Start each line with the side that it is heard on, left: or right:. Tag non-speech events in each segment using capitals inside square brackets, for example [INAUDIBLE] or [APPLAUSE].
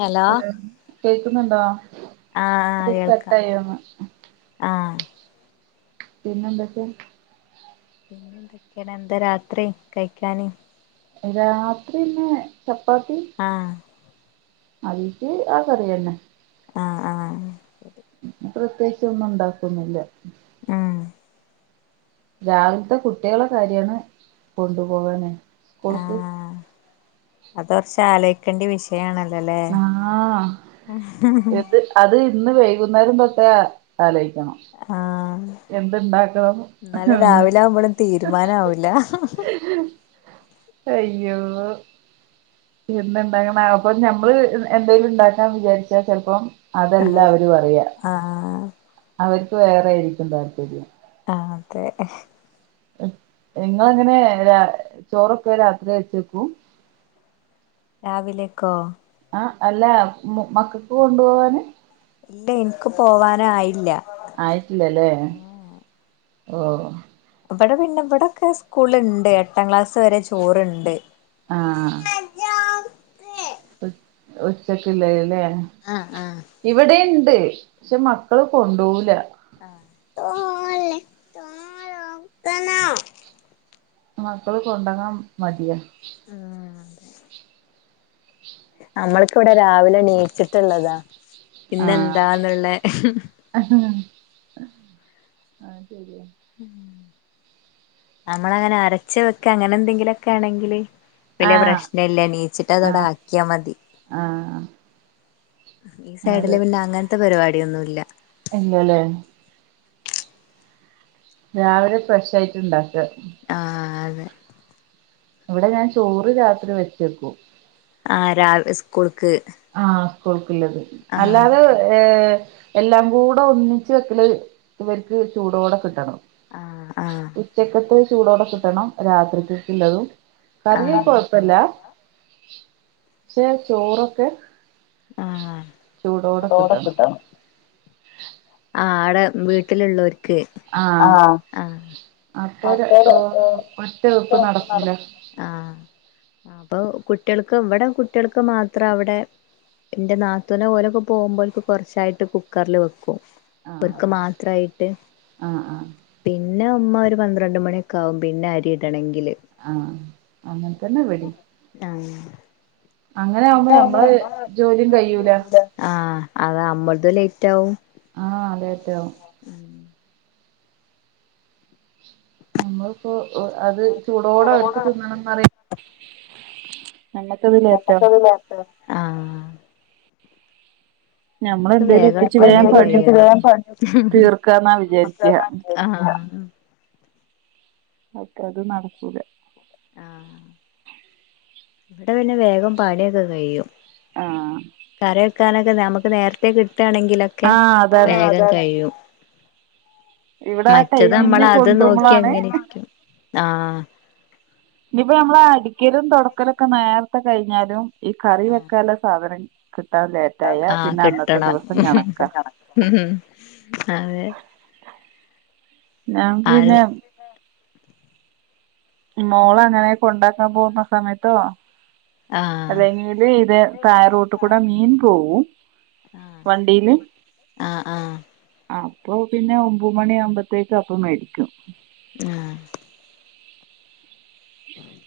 left: Hello
right: [UNINTELLIGIBLE]
left: ആഹ് ആഹ്
right: ഒരു
left: കേൾക്കാം
right: കട്ടായി ന്ന് തോന്ന്
left: ആഹ്
right: പിന്നെന്തൊക്കെ
left: പിന്നെ എന്തൊക്കെയാണ് എന്താ രാത്രി കഴിക്കാന്
right: രാത്രി ന്നെ ചപ്പാത്തി
left: ആഹ്
right: അയിക്ക് ആ കറിയന്നെ
left: ആ ആ
right: പ്രത്യേകിച്ച് ഒന്നും ഉണ്ടാക്കുന്നില്ല
left: ആ
right: രാവിലത്തെ കുട്ടികളെ കാര്യാണ് കൊണ്ടു പോകാന് സ്കൂൾക്
left: ആഹ് അത് കുറച്ച് ആലോയ്ക്കേണ്ട വിഷയണല്ലോ
right: ആഹ എത് അത് ഇന്ന് വൈകുന്നേരം തൊട്ടേ അലോ
left: ആ എന്നാലെ
right: എന്ന്
left: രാവിലെ ആകുമ്പോഴും തീരുമാനം ആവില്ല
right: അയ്യോ ഇന്ന് ഇണ്ടായ, അപ്പൊ നമ്മള് എന്തേലും ഉണ്ടാക്കാന്ന് വിചാരിച്ചാൽ ചെലപ്പം അതല്ല അവ
left: ആ ആ
right: അവർക്ക് വേറായിരിക്കും താല്പര്യം
left: ആഹ് അതെ
right: നിങ്ങങ്ങനെ ചോറൊക്കെ രാത്രി വെച്ചേക്കൂ
left: രാവിലെക്കോ
right: ആ അല്ല മക്കൾക്ക് കൊണ്ടു പോവാന്
left: ഇല്ല എനിക്ക് പോവാന് ആയില്ല
right: ആയിട്ടില്ലല്ലേ ഓ
left: ഇവിടെ പിന്നെ ഇവിടെക്കെ സ്കൂളുല്ണ്ട്, എട്ടാം ക്ലാസ് വരെ ചോറുണ്ട്
right: ആ ആ ഉ ഉച്ചക്കുള്ളല്ലേ ഇവിടീം ണ്ട് പക്ഷെ മക്കള് കൊണ്ടുപോകൂല
left: [UNINTELLIGIBLE]
right: മക്കള് കൊണ്ടോകാൻ മടിയാ
left: ആ നമ്മൾക്ക ഇവിടെ രാവിലെ ണീച്ചിട്ടുള്ളതാ ഇന്ന്
right: ആഹ്
left: എന്താന്നുള്ള
right: ആ ശരിയ
left: നമ്മൾ അങ്ങനെ അരച്ച വെക്ക അങ്ങനെ എന്തെങ്കിലുംക്കെ ആണെങ്കില് വലിയ
right: ആഹ്
left: പ്രശ്ന ഇല്ല നീച്ചിട്ട അവടെ
right: ആഹ്
left: ആക്കിയാ മതി
right: ആഹ്
left: ഈ സൈഡില് പിന്നെ അങ്ങനത്തെ പരിപാടിയൊന്നുമില്ല
right: ഇല്ലലെ രാവിലെ ഫ്രഷ് ആയിട്ട് ഇൻണ്ടാക്ക
left: ആ അതെ
right: ഇവിടെ ഞാൻ ചോറ് രാത്രി വെച്ചേക്കൂ
left: ആ രാവിലെ സ്കൂൾക്ക്
right: ആ സ്കൂൾക്കുള്ളത്
left: ആ
right: അല്ലാതെ ഏ എല്ലാം കൂടെ ഒന്നിച്ച് വെക്കല് ഇവർക്ക് ചൂടൊടെ കിട്ടണം
left: ആ ആ
right: ഉച്ചക്കത്ത് ചൂടോടെ കിട്ടണം രാത്രിക്കൊക്ക ഉള്ളതും
left: ആ
right: കറിയക്കേ കൊഴപ്പല്ല പക്ഷെ ചോറൊക്കെ
left: ആ ചുടോടെ കിട്ടണം ആ അവടെ വീട്ടിലുള്ളവർക്ക് ആ
right: ആഹ്
left: ആ
right: അപ്പൊ ഒരു ഒറ്റ വെപ്പ് നടക്കൂല
left: [UNINTELLIGIBLE] അപ്പൊ കുട്ടികൾക്ക് ഇവിടെ കുട്ടികൾക്ക് മാത്രം അവിടെ എന്റെ നാത്തൂന് ഓല്ക്കെ പോകുമ്പോഴേക്ക് കൊറച്ചായിട്ട് കുക്കറിൽ വെക്കും
right: ആഹ്
left: ഒര്ക് മാത്രായിട്ട്
right: ആഹ് ആഹ്
left: പിന്നെ ഉമ്മ പന്ത്രണ്ട് മണിയൊക്ക ആകും പിന്നെ അരി ഇടണെങ്കിൽ
right: ആ അങ്ങനെത്തന്നെ ഇവടിം കഴിയൂല
left: ആ അമ്മളതും ലേറ്റ് ആവും
right: ആ ലൈറ്റാവും
left: ഉം
right: നമ്മളിപ്പോ അത് ചൂടോടെ അവര്ക്ക് തിന്നണംന്ന് പറയൂ
left: ആ നമക്ക്
right: ഞമ്മളെന്തേലും
left: വേഗം
right: ഒപ്പിച്ച്
left: പണികഴിയണം
right: പണി തീർക്കാന്നാ വിചാരിക്ക മറ്റത് നടക്കൂല
left: ആഹ് ഇവിടെ പിന്നെ വേഗം പണിക്കെ കഴിയും
right: ആഹ്
left: കറിക്കാനൊക്കെ നമുക്ക് നേരത്തെ കിട്ടാണെങ്കിലൊക്കെ
right: ആഹ് അതാണ്
left: വേഗം കഴിയും
right: ഇവിടെ ആ
left: മറ്റത്
right: ടൈമിങ്ങിന്
left: അമ്മള് അത്
right: കൊണ്ടുവരുമ്പോളാണ്
left: നോക്കിയങ്ങനെര്ക്കും ആ
right: ഇനിയിപ്പ നമ്മള അടിക്കലും തൊടക്കലൊക്കെ നേരത്തെ കഴിഞ്ഞാലും ഈ കറി
left: ആഹ്
right: വെക്കാന സാധനം കിട്ടാൻ ലേറ്റായ
left: ആഹ്
right: പിന്നെ അന്നത്തെ
left: കിട്ടണം
right: ദെവസം കണക്ക [INAUDIBLE]
left: ഉം അതെ
right: ഞാൻ
left: ആഹ്
right: പിന്നെ മോള അങ്ങനെ കൊണ്ടാക്കാൻ പോവുന്ന സമയത്തോ
left: ആഹ്
right: അല്ലെങ്കില് ഇത് തായെ റോട്ട് കൂടെ മീൻ പോവും
left: ആഹ്
right: വണ്ടിയില്
left: ആഹ് ആഹ്
right: ആ അപ്പൊ പിന്നെ ഒമ്പ മണിയ ആകുമ്പോത്തേക്ക അപ്പ മേടിക്കും
left: ആഹ്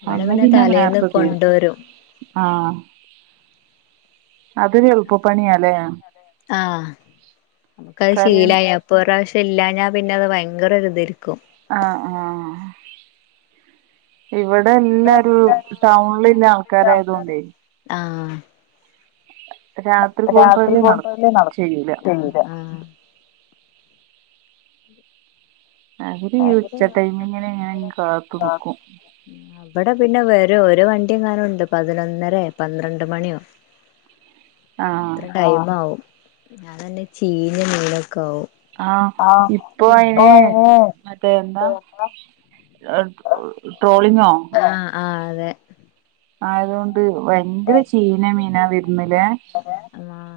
left: ഇവിടെ
right: അന്ന്
left: പിന്നെ
right: പിന്നാ
left: തലേന്ന്
right: നേരത്തെ തീത്
left: കൊണ്ടുവരും
right: ആഹ് ഇരി എളുപ്പപ്പണിയല്ലേ
left: ആഹ് നമുക്കത് ശീലായി അപ്പൊ ഒരാവശ്യം ഇല്ലഞ്ഞാ പിന്നെ അത് ഭയങ്കര ഒരിതായിരിക്കും
right: ആഹ് ആഹ് ഇവടെ എല്ലാരും ടൗൺലില്ല ആൾക്കാരായത് കൊണ്ടേ
left: അപ്പ രാത്രി പോണ്ടല്ലേ നടക്കും ന്താ
right: അവര്
left: [INAUDIBLE]
right: ഈ ഉച്ച ടൈമിങ്ങിന് ഇങ്ങനെ കാത്തു നിക്കും
left: ഒരു ഒരു വണ്ടി എങ്ങാനുണ്ട് പതിനൊന്നരെ പന്ത്രണ്ട് മണിയോ
right: ആ
left: അത്ര ടൈം ആവും ന്നാ തന്നെ ചീഞ്ഞ മീന ക്കാവും
right: ആ
left: ആഹ് ഇപ്പോ
right: പിന്ന എ
left: ആഹ് ആഹ് അതെ
right: ആയതോണ്ട് ഭയങ്കര ചീന മീനാ വരുന്നില്ലേ
left: ആഹ്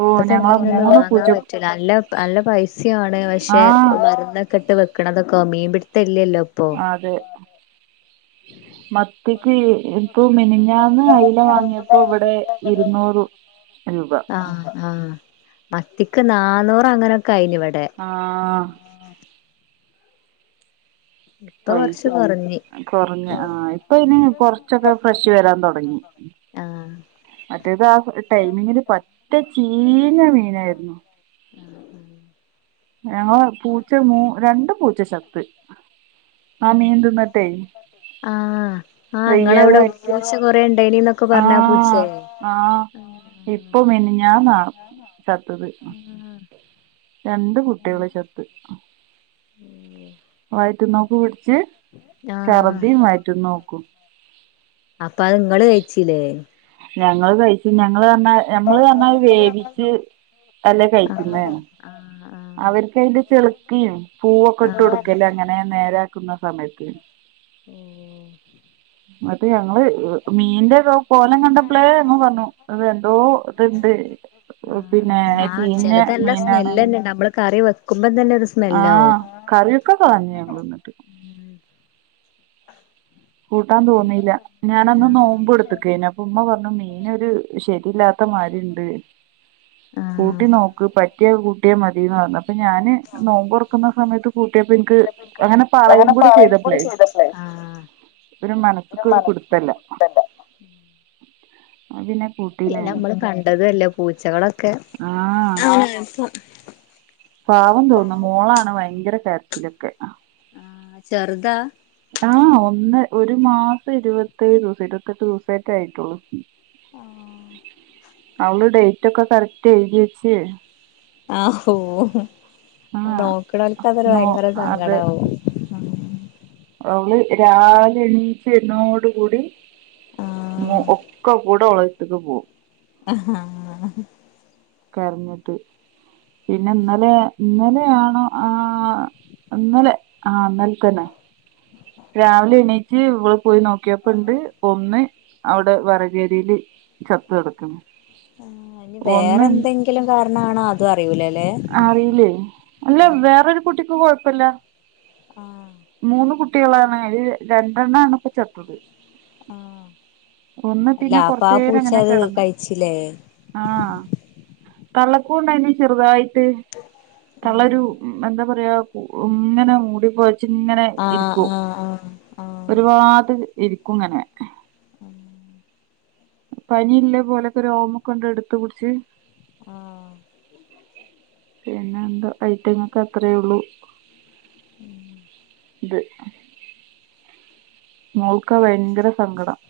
right: ഓ
left: ഇപ്പത്തെ
right: ഞങ്ങളെ
left: മീനൊന്നും
right: മൂന്ന്
left: വാങ്ങാൻ
right: പൂച്ച
left: പറ്റൂല്ല നല്ല നല്ല പൈസയാണ് പക്ഷെ
right: ആഹ്
left: മരുന്ന കെട്ട് വെക്കണതൊക്കെ മീൻ പിടുത്തല്ലല്ലോ ഇപ്പൊ
right: അതെ [UNINTELLIGIBLE] മത്തിക്ക് ഇപ്പൊ മിനിഞ്ഞാന്ന് അയില വാങ്ങിയപ്പോ ഇവിടെ ഇരുന്നൂറ് രൂപ
left: ആഹ ആഹ മത്തിക്ക് നാന്നൂർ അങ്ങനെ
right: ആഹ
left: ഇപ്പ കുറച്ച് കുറഞ്ഞു
right: കുറഞ്ഞ ആഹ ഇപ്പൊ ഇന് കൊറച്ചൊക്കെ ഫ്രഷ് വരാൻ തുടങ്ങി
left: ആഹ്
right: മറ്റേത് ആ ടൈമില് പറ്റേ ചീഞ്ഞ മീനാരുന്നു
left: ആഹ് ആഹ്
right: ഞങ്ങളാ പൂച്ച മൂ രണ്ട് പൂച്ചച്ചത്ത് ആ മീന്തുന്നട്ടേ
left: ആഹ് ആഹ് ങ്ങളവ്ടെ പൂച്ച കൊറേ ണ്ടായിനി ന്നൊക്കെ പറഞ്ഞാ
right: ആഹ്
left: പൂച്ചേ
right: ആഹ് ഇപ്പൊ മിനിഞ്ഞാന്നാ ചത്തത്
left: ആഹ്
right: ര കുട്ടികള് ചത്ത്
left: ഓഹ്
right: വയറ്റ്നോക്ക് പിടിച്ച്
left: ആഹ്
right: ഛർദി വയറ്റ്നോക്കും
left: അപ്പൊ അത്ങ്ങള് കഴിച്ചില്ലേ
right: ഞങ്ങള് കഴിച്ചു ഞ ഞമ്മള് അർഞ്ഞാ ഞമ്മള് പർഞ്ഞാ വേവിച്ച് അല്ലേ
left: ആഹ്
right: കഴിക്കുന്നേ
left: ആഹ് ആഹ്
right: അവര്ക്ക് അയിന്റെ ചെളുക്കിം പൂവൊക്കെ ഇട്ട്
left: ആഹ്
right: കൊടുക്കല്ലേ അങ്ങനെ നേരാക്കുന്ന സമയത്ത്
left: ഓ
right: ന്ന്ട്ട് ഞങ്ങള് മീന്റെ കോലം കണ്ടപ്പളേ പറഞ്ഞു അത് എന്തോ ഇത്ണ്ട്
left: ആഹ്
right: പിന്നെ
left: ആഹ്
right: ചീന
left: ചെലത് നല്ല
right: മീനാണ്.
left: സ്മെല്ലെന്നെണ്ട് നമ്മള് കറി വെക്കുമ്പം തന്നെ ഒരു
right: ആ
left: സ്മെല്ലാവും
right: കറിയൊക്കെ കളഞ്ഞു ന്നിട്ട്
left: ഉം
right: കൂട്ടാൻ തോന്നീല്ല ഞാനന്ന്
left: ആഹ്
right: നോമ്പ് എടുത്തക്കെന്നു അപ്പ മ്മ പറഞ്ഞു മീനൊരു ശരിയില്ലാ ത്ത മാരിണ്ട്.
left: ആഹ്
right: കൂട്ടി നോക്ക് പറ്റിയ കൂട്ടിയ മതിന്നറഞ്ഞു അപ്പൊ ഞാന് നോമ്പൊറക്കുന്ന സമയത്ത് കൂട്ടി പ്പ ൻക്ക് അങ്ങനെ പറയും കൂടി ചെയ്തപ്പ്ളേ ഒരു മനസ്ക്കൊരു പിടുത്തല്ല ഞാ പിന്നെ കൂട്ടീന്
left: പിന്നെ
right: ഞാൻ
left: മ്മള് കണ്ടതു അല്ലേ പൂച്ചകളൊക്കെ
right: ആ പാവം തോന്നും മോളാണ് ഭയങ്കര കരച്ചിലൊക്കെ
left: ആ ചെർദാ
right: ആ ഒന്ന് ഒരു മാസം ഇരുപത്തേഴ് ദിവസൊ ഇരുപത്തെട്ട് ദിവസ റ്റെ ആയിട്ടുള്ളൂ
left: ആ
right: അവള് ഡെയ്റ്റ് ഒക്കെ കററ്റ് എഴുതി വെച്ച്
left: ആ ഹോ
right: ആ
left: അത് നോക്ണോൽക്ക് അതൊരു
right: നോ
left: ഭയങ്കര
right: അതെ
left: സങ്കടാവും.
right: അവള് രാവിലെ എണീച്ച് വരുന്നോട് കൂടി
left: ആഹ്
right: ഒക്കെ കൂടെ ഓളര്ത്ത്ക്ക് പോവും.
left: അ
right: കരഞ്ഞിട്ട് പിന്നെ ഇന്നലെ ഇന്നലെ യാണോ ആ ഇന്നലെ ആ ഇന്നല തന്നെ രാവിലെ എണീറ്റ് ഇവള് പോയി നോക്കിയപ്പോ ഇണ്ട് ഒന്ന് അവിടെ വറകേരിയില് ചത്ത് കെടക്കുന്നു
left: നി വേറെ എന്തെങ്കിലും കാരണാ ണോ അതും അറിയൂലല്ലേ
right: അറിയില്ലേ അല്ല
left: ആഹ്
right: വേറൊരു കുട്ടിക്കും കൊഴപ്പല്ല മൂന്ന് കുട്ടികളാണ്. അയില് രണ്ടെണ്ണാണ് പ്പ ചത്തത്.
left: ആഹ്
right: ഒന്ന്
left: അല്ല
right: പിന്നെ
left: അപ്പൊ ആ
right: കൊർച്ചേരം
left: പൂച്ച
right: അങ്ങനെ
left: അത്
right: കെടന്ന്
left: കഴിച്ചില്ലേ
right: ആ തള്ളക്കൂണ്ടായിന്ന് ചെർതായിട്ട് തള്ളരു
left: ആഹ്
right: എന്താ പറയാ ഇങ്ങനെ മൂടിപ്പോ ച്ചിങ്ങനെ ഇരിക്കും
left: ആഹ് ആഹ് ആഹ്
right: ഒരുപാത്ത് ഇരിക്കും ഇങ്ങനെ [INAUDIBLE] പനി ഇല്ല പോലൊക്കെ രോമക്കണ്ട് ഇട്ത്ത് പുട്ച്ച്
left: ആഹ് ആഹ്
right: പിന്നെ എന്താ ഐറ്റങ്ങക്കെ അത്രയേള്ളു [UNINTELLIGIBLE] മോൾക്കാ ഭയങ്കര സങ്കടം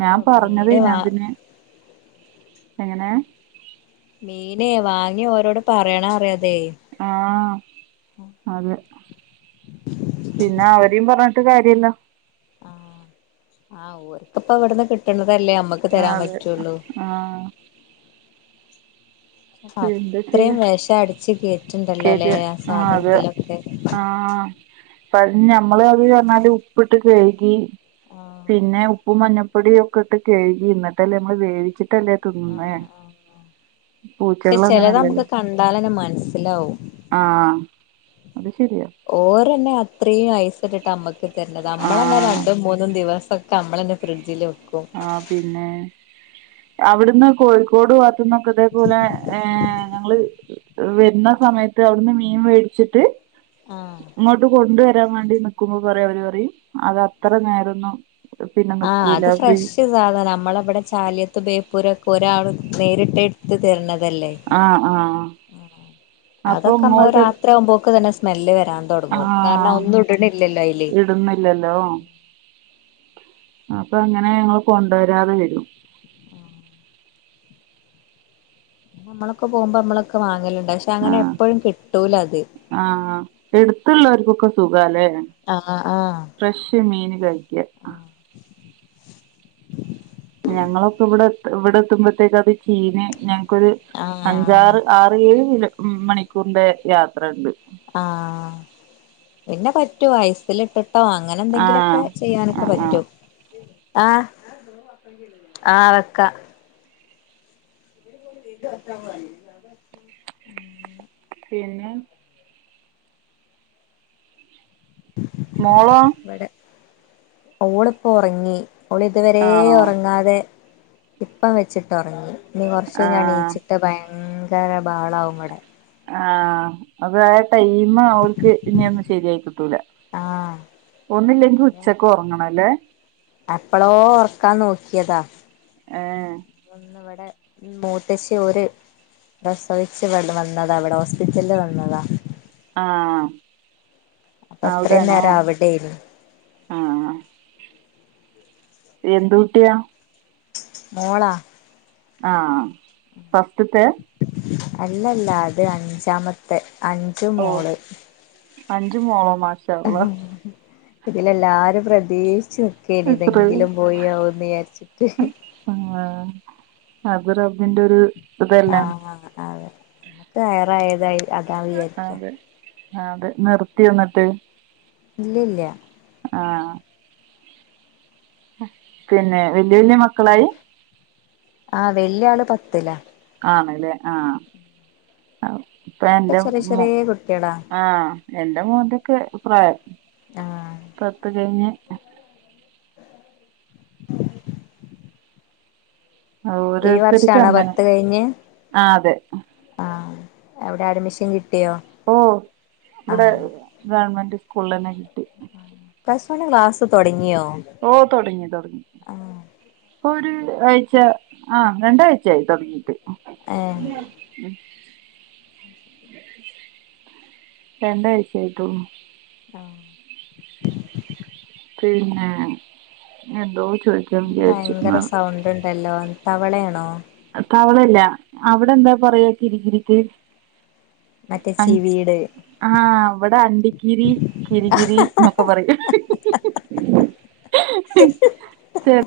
right: ഞാൻ പറഞ്ഞത്
left: മീന്
right: പിന്നെ
left: വാ
right: അതിന് എങ്ങനെ
left: [UNINTELLIGIBLE] വാങ്ങി ഓരോട് പറയണ അറി
right: ആ അതെ പിന്നെ അവരിം പർഞ്ഞിട്ട് കാര്യല്ല
left: ആഹ് ആഹ് ഓർക്കപ്പ എവിടുന്ന് കിട്ടണതല്ലേ അമ്മക്ക്
right: ആഹ്
left: തരാൻ
right: അതെ
left: പറ്റുള്ളു
right: ആഹ് എന്താ
left: അത്രിം
right: ചെയ്യാ
left: വെഷം അടിച്ച് കേറ്റിണ്ടല്ലോല്ലേ ആ സാധനത്തിലൊക്കെ
right: ആ അ ഞമ്മള് അത് പറഞ്ഞാല് ഉപ്പിട്ട് കഴുകി
left: ആഹ്
right: പിന്നെ ഉപ്പും മഞ്ഞ പ്പൊടിം ഒക്കെ ഇട്ട് കഴുകി ഇന്നിട്ടല്ലേ നമ്മൾ വേവിച്ചിട്ടല്ലേ തിന്നുന്നേ
left: ആഹ് ആഹ് പക്ഷെ
right: പൂച്ചകൾ
left: ചെലത് നമുക്ക്
right: അങ്ങനെയല്ലല്ലോ
left: കണ്ടാലന്നെ മനസ്സിലാവും
right: ആഹ് അത് ശരിയാ
left: ഓരന്നെ അത്രയും ആയസ ഇട്ടിട്ട് അമ്മക്ക് തരണത് നമ്മളന്നെ
right: ആഹ്
left: രണ്ടും മൂന്നും ദിവസം കമ്മളന്ന ഫ്രഡ്ജില്
right: ആ പിന്നെ അവിടുന്ന് കോഴിക്കോട് നക്ക അതേപോലെ ഞങ്ങള് വരുന്ന സമയത്ത് അവിടുന്ന് മീൻ മേടിച്ചിട്ട്
left: ആഹ്
right: ഇങ്ങോട്ട് കൊണ്ടുവരാൻ വേണ്ടി നിക്കുമ്പോ പറയാ അവര് പറയും അത അത്ര നേരൊന്ന പിന്നെ
left: ആഹ്
right: നിക്കൂല
left: അത്
right: ഫ്രീ
left: ഫ്രഷ് സാധനം നമ്മളവിടെ ചാലിയത്ത് ബേപ്പൂരമൊക്കെ ഒരാൾ നേരിട്ട് എടുത്ത് തരത്
right: ആഹ് ആഹ് അപ്പൊ
left: അതൊക്കെമ്മ രാത്രി ആവുമ്പോക്ക തന്നെ സ്മെല്ല് വരാൻ തുടങ്ങും കാരണം
right: ആഹ
left: ഒന്നും ഇടണില്ലല്ലോ അയില്
right: ഇടുന്നില്ലല്ലോ അപ്പൊ അങ്ങനെ ഞങ്ങള്ൾ കൊണ്ട വരാതെ വരും
left: നമ്മളക്കെ പോകുമ്പോ നമ്മളക്കെ വാങ്ങലുണ്ട് പക്ഷെ അങ്ങനെ
right: ആഹ
left: എപ്പോഴും കിട്ടൂല അത്
right: ആഹ എടുത്തുള്ളവർക്കൊക്കെ സുഖല്ലേ
left: ആഹ ആഹ
right: അതക്കെ
left: [UNINTELLIGIBLE]
right: ഞങ്ങളൊക്കെ ഇവിടെ ഇവിടെ എത്തുമ്പോഴത്തേക്ക അത് ചീന ഞങ്ങക്കൊരു
left: ആഹ്
right: അഞ്ചാറ് ആറ് ഏഴ് കില ഉ മണിക്കൂറിന്റെ യാത്ര ഉണ്ട്
left: ആഹ പിന്നെ പറ്റൂ വയസൽിട്ടിട്ട കേട്ടോ അങ്ങനെ എന്തെങ്കിലുംക്കെ
right: ആഹ്
left: ചെയ്യാനൊക്കെ
right: ആഹ് ആഹ്
left: പറ്റും ആഹ ആ വെക്ക ചർത്താ പറ
right: പിന്ന മോളോ
left: ഇവിടെ ഓളിപ്പോ ഒറങ്ങി ഓള് ഇതുവരേ
right: ആണോ
left: ഒറങ്ങാതെ ഇപ്പം വെച്ചിട്ട് ഒറങ്ങി ഇനി കൊറച്ച് കഴിഞ്ഞ്
right: ആഹ്
left: അണീച്ചിട്ട് ഭയങ്കര ബഹളാവും ഇവിടെ
right: ആഹ് അതാ ടൈമ് അവർക്ക് ഇനിയൊന്ന് ശെരിയായി കിട്ടൂല
left: ആഹ്
right: ഒന്നില്ലെങ്കിൽ ഉച്ചക്ക് ഒറങ്ങണം അല്ലേ
left: അപ്പളോ ഒർക്കാൻ നോക്കിയതാ
right: ഏഹ്
left: മൂത്തശ്ശി ഒര് പ്രസവിച്ച് കൊണ്ട് വന്നതാ ഇവിടെ ഹോസ്പിറ്റലില് വന്നതാ
right: ആഹ്
left: അപ്പൊ
right: ആ
left: ഇത്രയും
right: അവിടെയാണോ
left: നേരം അവിടെയ്നു
right: ആഹ് എന്ത് കുട്ടിയാ
left: മോളാ
right: ആഹ് ഫസ്റ്റ്ത്തെ
left: അല്ലല്ലാ ഇത് അഞ്ചാമത്തെ അഞ്ചു മോള്
right: അഞ്ചു മോളോ മാഷാ
left: ഇതിലല്ലാ ആരും പ്രതീഷ് ചുക്കന്
right: അള്ളാ
left: ഇതെങ്കിലും പോയിയാവുന്ന് വിചാരിച്ചിട്ട്
right: ആഹ് അത് റബ്ബിന്റെ ഒരു ഇതല്ലേ
left: വയറെയതായി അതാ വിചാരിക്കും
right: ആ അതെ നിർത്തിയോ എന്നിട്ട്
left: ഇല്ലില്ല
right: ആഹ് പിന്നെ വല്ല്യ വല്ല്യ മക്കളായി
left: ആഹ് വെല്ല്യ ആള് പത്തിലാ
right: ആണല്ലേ ആഹ് ഇപ്പം
left: ഒക്കെ
right: എൻ്റെ
left: ചെറിയ
right: മോ
left: ചെറിയ കുട്ടികളാ
right: ആഹ് എൻ്റെ മോന്റൊക്കെ പ്രായം
left: ആഹ്
right: പത്ത് കഴിഞ്ഞ്
left: ഈ
right: ഓരോരുത്തര്ക്കും
left: വർഷാണോ
right: അങ്ങനെ
left: പത്ത് കഴിഞ്ഞ്
right: ആ അതെ
left: ആഹ് എവിടെ അഡ്മിഷൻ കി
right: ഓ ഇവിടെ ഗവണ്മെന്റ് സ്കൂളന്നെ കിട്ടി
left: പ്ലസ് വണ്ണ് ക്ലാസ് തൊടങ്ങിയോ
right: ഓ തൊടങ്ങി തൊടങ്ങി
left: ആഹ്
right: ഒരു ആഴ്ച ആഹ് രണ്ടാഴ്ചയായി തൊടങ്ങീട്ട്
left: ഏഹ്
right: രണ്ടാഴ്ച്ചായിട്ടോ
left: ആഹ്
right: പിന്നെ എന്തോ ചോദിക്കാൻ
left: അ
right: വിചാരിച്ചു
left: ഭയങ്കര സൗണ്ട് ഉണ്ടല്ലോ തവളയാണോ
right: തവളയല്ല അവിടെ എന്താ പറയാ കിരികിരിക്ക്
left: മറ്റേ ചീവീട്
right: ആഹ് ഇവിടെ അണ്ടിക്കിരി കിരികിരി എന്നൊക്കെ പറയും ച